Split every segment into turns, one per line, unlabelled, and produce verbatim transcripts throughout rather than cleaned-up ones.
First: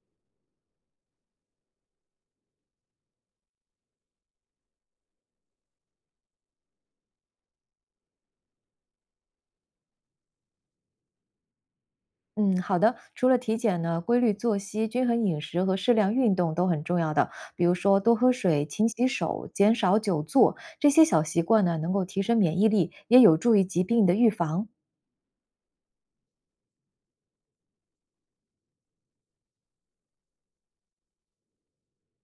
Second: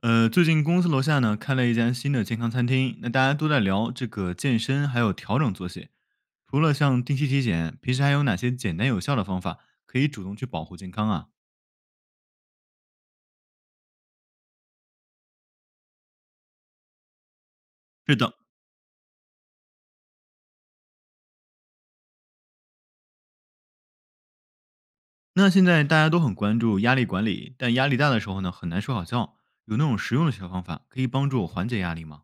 呃，最近公司楼下呢开了一家新的健康餐厅，那大家都在聊这个健身，还有调整作息。除了像定期体检，平时还有哪些简单有效的方法可以主动去保护健康啊？
嗯，好的。除了体检呢，规律作息、均衡饮食和适量运动都很重要的。比如说，多
是
喝
的，
水、勤洗手、减少久坐，这些小习惯呢，能够提升免疫力，也有助于疾病的预防。
那现在大家都很关注压力管理，但压力大的时候呢，很难睡好觉。有那种实用的小方法可以帮助我缓解压力吗？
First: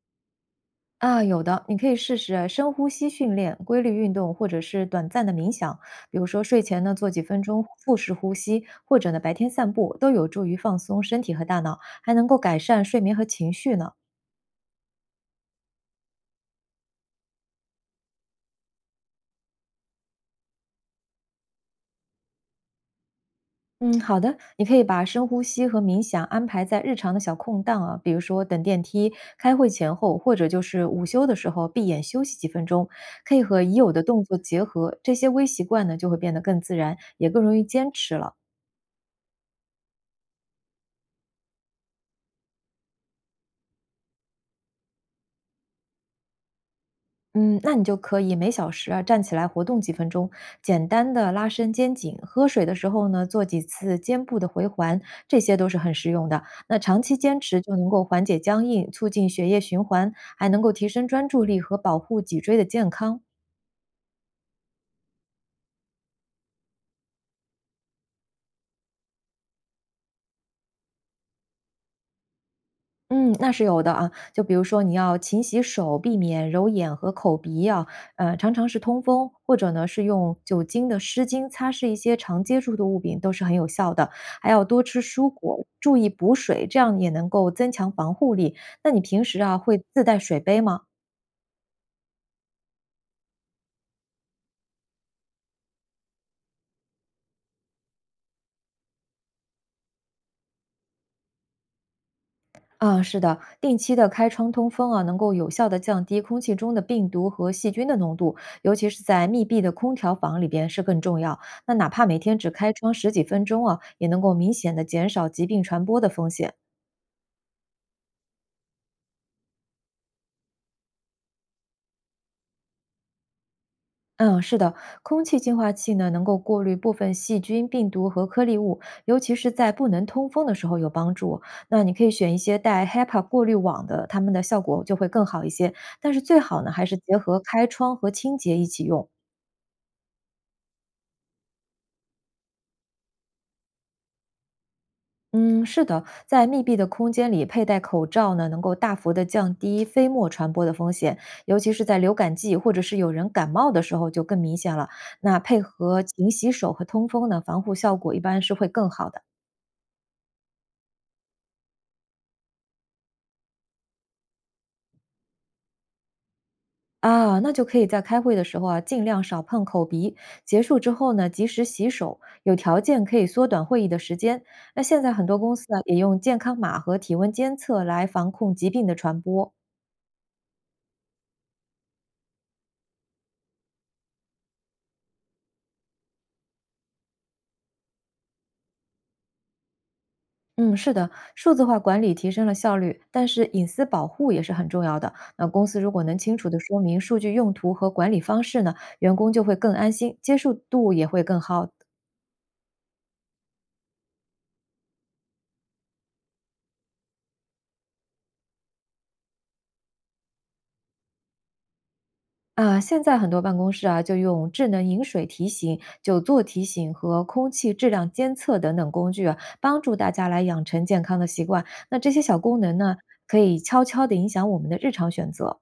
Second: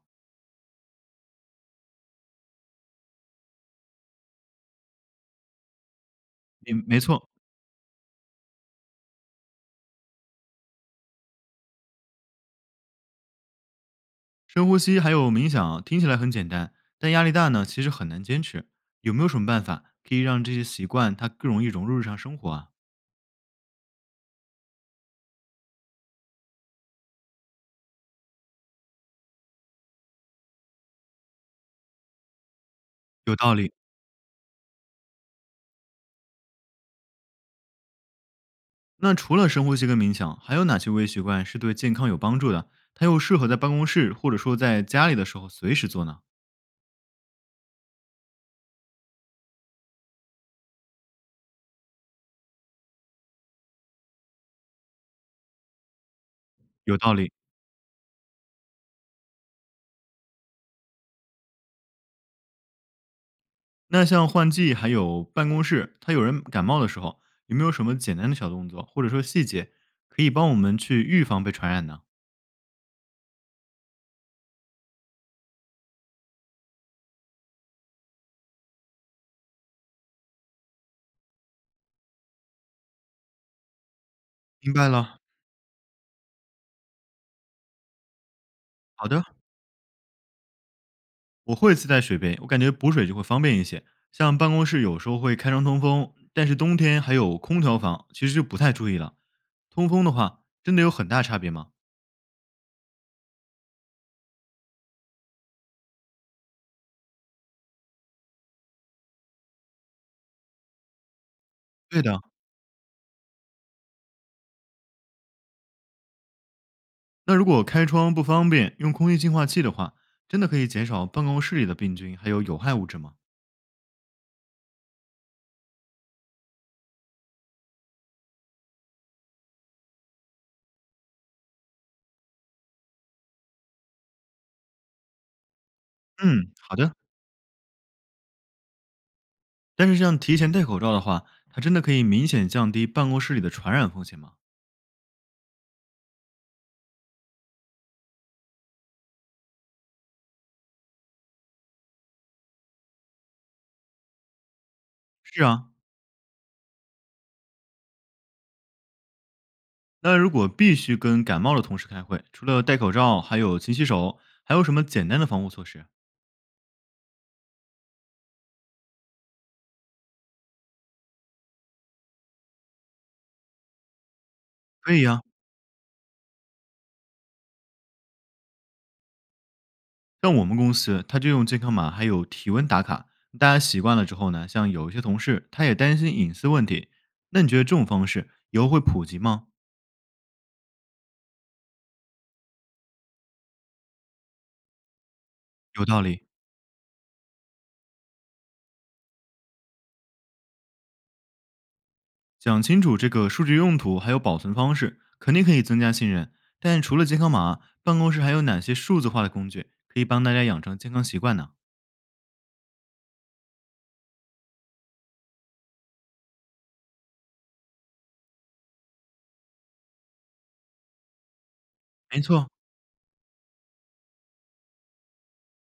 啊，有的，你可以试试深呼吸训练、规律运动，或者是短暂的冥想。比如说，睡
没
前呢
没
做几
错，
分钟腹式呼吸，或者呢白天散步，都有助于放松身体和大脑，还能够改善睡眠和情绪呢。
深呼吸还有冥想听起来很简单，但压力大呢，其实很难坚持。有没有什么办法可以让这些习惯它更容易融入日常生活啊？
嗯，好的，你可以把深呼吸和冥想安排在日常的小空档啊，比如说等电梯、开会前后，或者就是午休的时候闭眼休息几分钟，可
有
以
道
和
理。
已有的动作结合，这些微习惯呢就会变得更自然，也更容易坚持了。
那除了深呼吸跟冥想，还有哪些微习惯是对健康有帮助的？它又适合在办公室或者说在家里的时候随时做呢？
嗯，那你就可以每小时啊站起来活动几分钟，简单的拉伸肩颈，喝水的时候呢做几次肩部的回环，这些都是很实用的。那
有
长
道
期
理。
坚持就能够缓解僵硬，促进血液循环，还能够提升专注力和保护脊椎的健康。
那像换季还有办公室，它有人感冒的时候，有没有什么简单的小动作或者说细节，可以帮我们去预防被传染呢？
嗯，那是有的啊。就比如说，你要勤洗手，避免揉眼和口鼻啊。呃，常常是通风，或者呢是用酒精的湿巾擦拭一些常接触的物品，都是很有效的。还要
明
多
白
吃
了，
蔬果，注意补水，这样也能够增强防护力。那你
好
平
的，
时啊会自带水杯吗？
我会自带水杯，我感觉补水就会方便一些。像办公室有时候会开窗通风，但是冬天还有空调房，其实就不太注意了。通风的话，真的有很大差别吗？
啊，是的，定期的开窗通风啊，能够有效的降低空气中的病毒和细菌的浓度，尤其是在密闭的空调房里边是更重要。那哪
对
怕每
的，
天只开窗十几分钟啊，也能够明显的减少疾病传播的风险。
那如果开窗不方便，用空气净化器的话，真的可以减少办公室里的病菌还有有害物质吗？
嗯，是的，空气净化器呢能够过滤部分细菌、病毒和颗粒物，尤其是在不能通风的时候有帮助。那你可以选一些带 H E P A 过滤网的，它们的效果就会更好一些。但是最
嗯，
好呢
好
还
的。
是结合开窗和清洁一起用。
但是像提前戴口罩的话，它真的可以明显降低办公室里的传染风险吗？
嗯，是的，在密闭的空间里佩戴口罩呢，能够大幅的降低飞沫传播的风险，尤其是在流感季或者是有人感冒的时候就更明显了。那
是
配
啊。
合勤洗手和通风呢，防护效果一般是会更好的
那如果必须跟感冒的同事开会，除了戴口罩，还有勤洗手，还有什么简单的防护措施？
啊。那就可以在开会的时候啊，尽量少碰口鼻，结束之后呢，及时洗手，有条件可以缩短会议的时间。那
可
现
以
在
呀、
很多公司啊，也用健康码和体温监测来防控疾病的传播。
像我们公司，它就用健康码还有体温打卡。大家习惯了之后呢，像有一些同事他也担心隐私问题，那你觉得这种方式以后会普及吗？
嗯，是的，数字化管理提升了效率，但是隐私保护也是很重要的。那公司
有
如
道
果能
理。
清楚地说明数据用途和管理方式呢，员工就会更安心，接受度也会更好。
讲清楚这个数据用途还有保存方式，肯定可以增加信任。但除了健康码，办公室还有哪些数字化的工具可以帮大家养成健康习惯呢？
啊，现在很多办公室啊，就用智能饮水提醒、久坐提醒和空气质量监测等等工具啊，帮助大家来养成健康的习惯。那这
没
些小
错，
功能呢，可以悄悄地影响我们的日常选择。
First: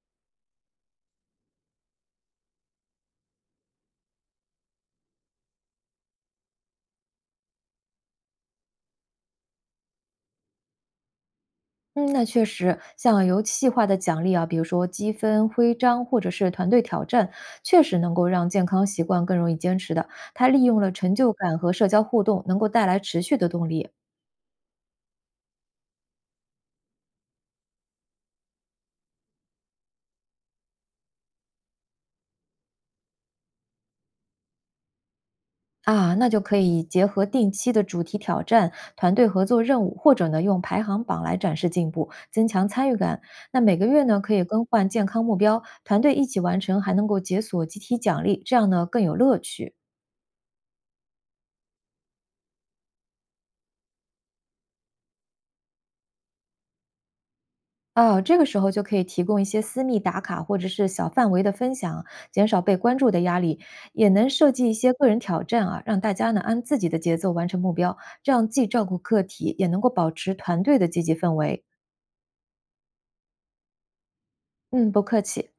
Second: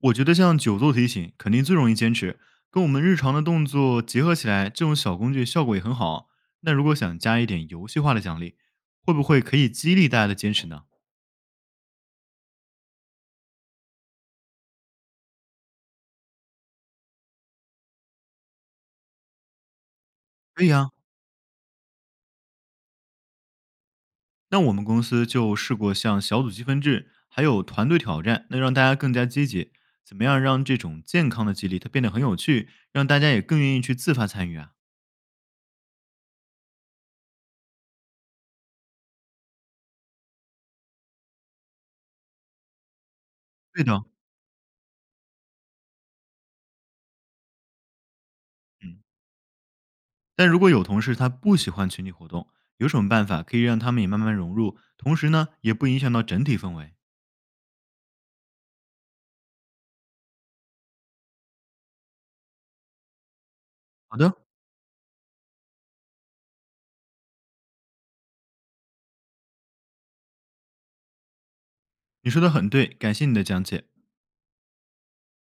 我觉得像久坐提醒肯定最容易坚持，跟我们日常的动作结合起来，这种小工具效果也很好。那如果想加一点游戏化的奖励，会不会可以激励大家的坚持呢？
嗯，那确实，像游戏化的奖励啊，比如说积分、徽章或者是团队挑战，确实能够让健康习惯更容易坚持的。它利
可以
用了
啊，
成就感和社交互动，能够带来持续的动力
那我们公司就试过像小组积分制，还有团队挑战，那让大家更加积极。怎么样让这种健康的激励它变得很有趣，让大家也更愿意去自发参与啊？
啊。那就可以结合定期的主题挑战、团队合作任务，或者呢用排行榜来展示进步，增强参与感。那每
对
个月
的，
呢可以更换健康目标，团队一起完成，还能够解锁集体奖励，这样呢更
嗯。
有乐趣。
但如果有同事他不喜欢群体活动，有什么办法可以让他们也慢慢融入，同时呢也不影响到整体氛围？
哦，这个时候就可以提供一些私密打卡或者是小范围的分享，减少被关注的压力，也
好
能
的，
设计一些个人挑战啊，让大家呢按自己的节奏完成目标，这样既照顾个体，也能够保持团队的积极氛围。
你说的很对，感谢你的讲解。
嗯，不客气。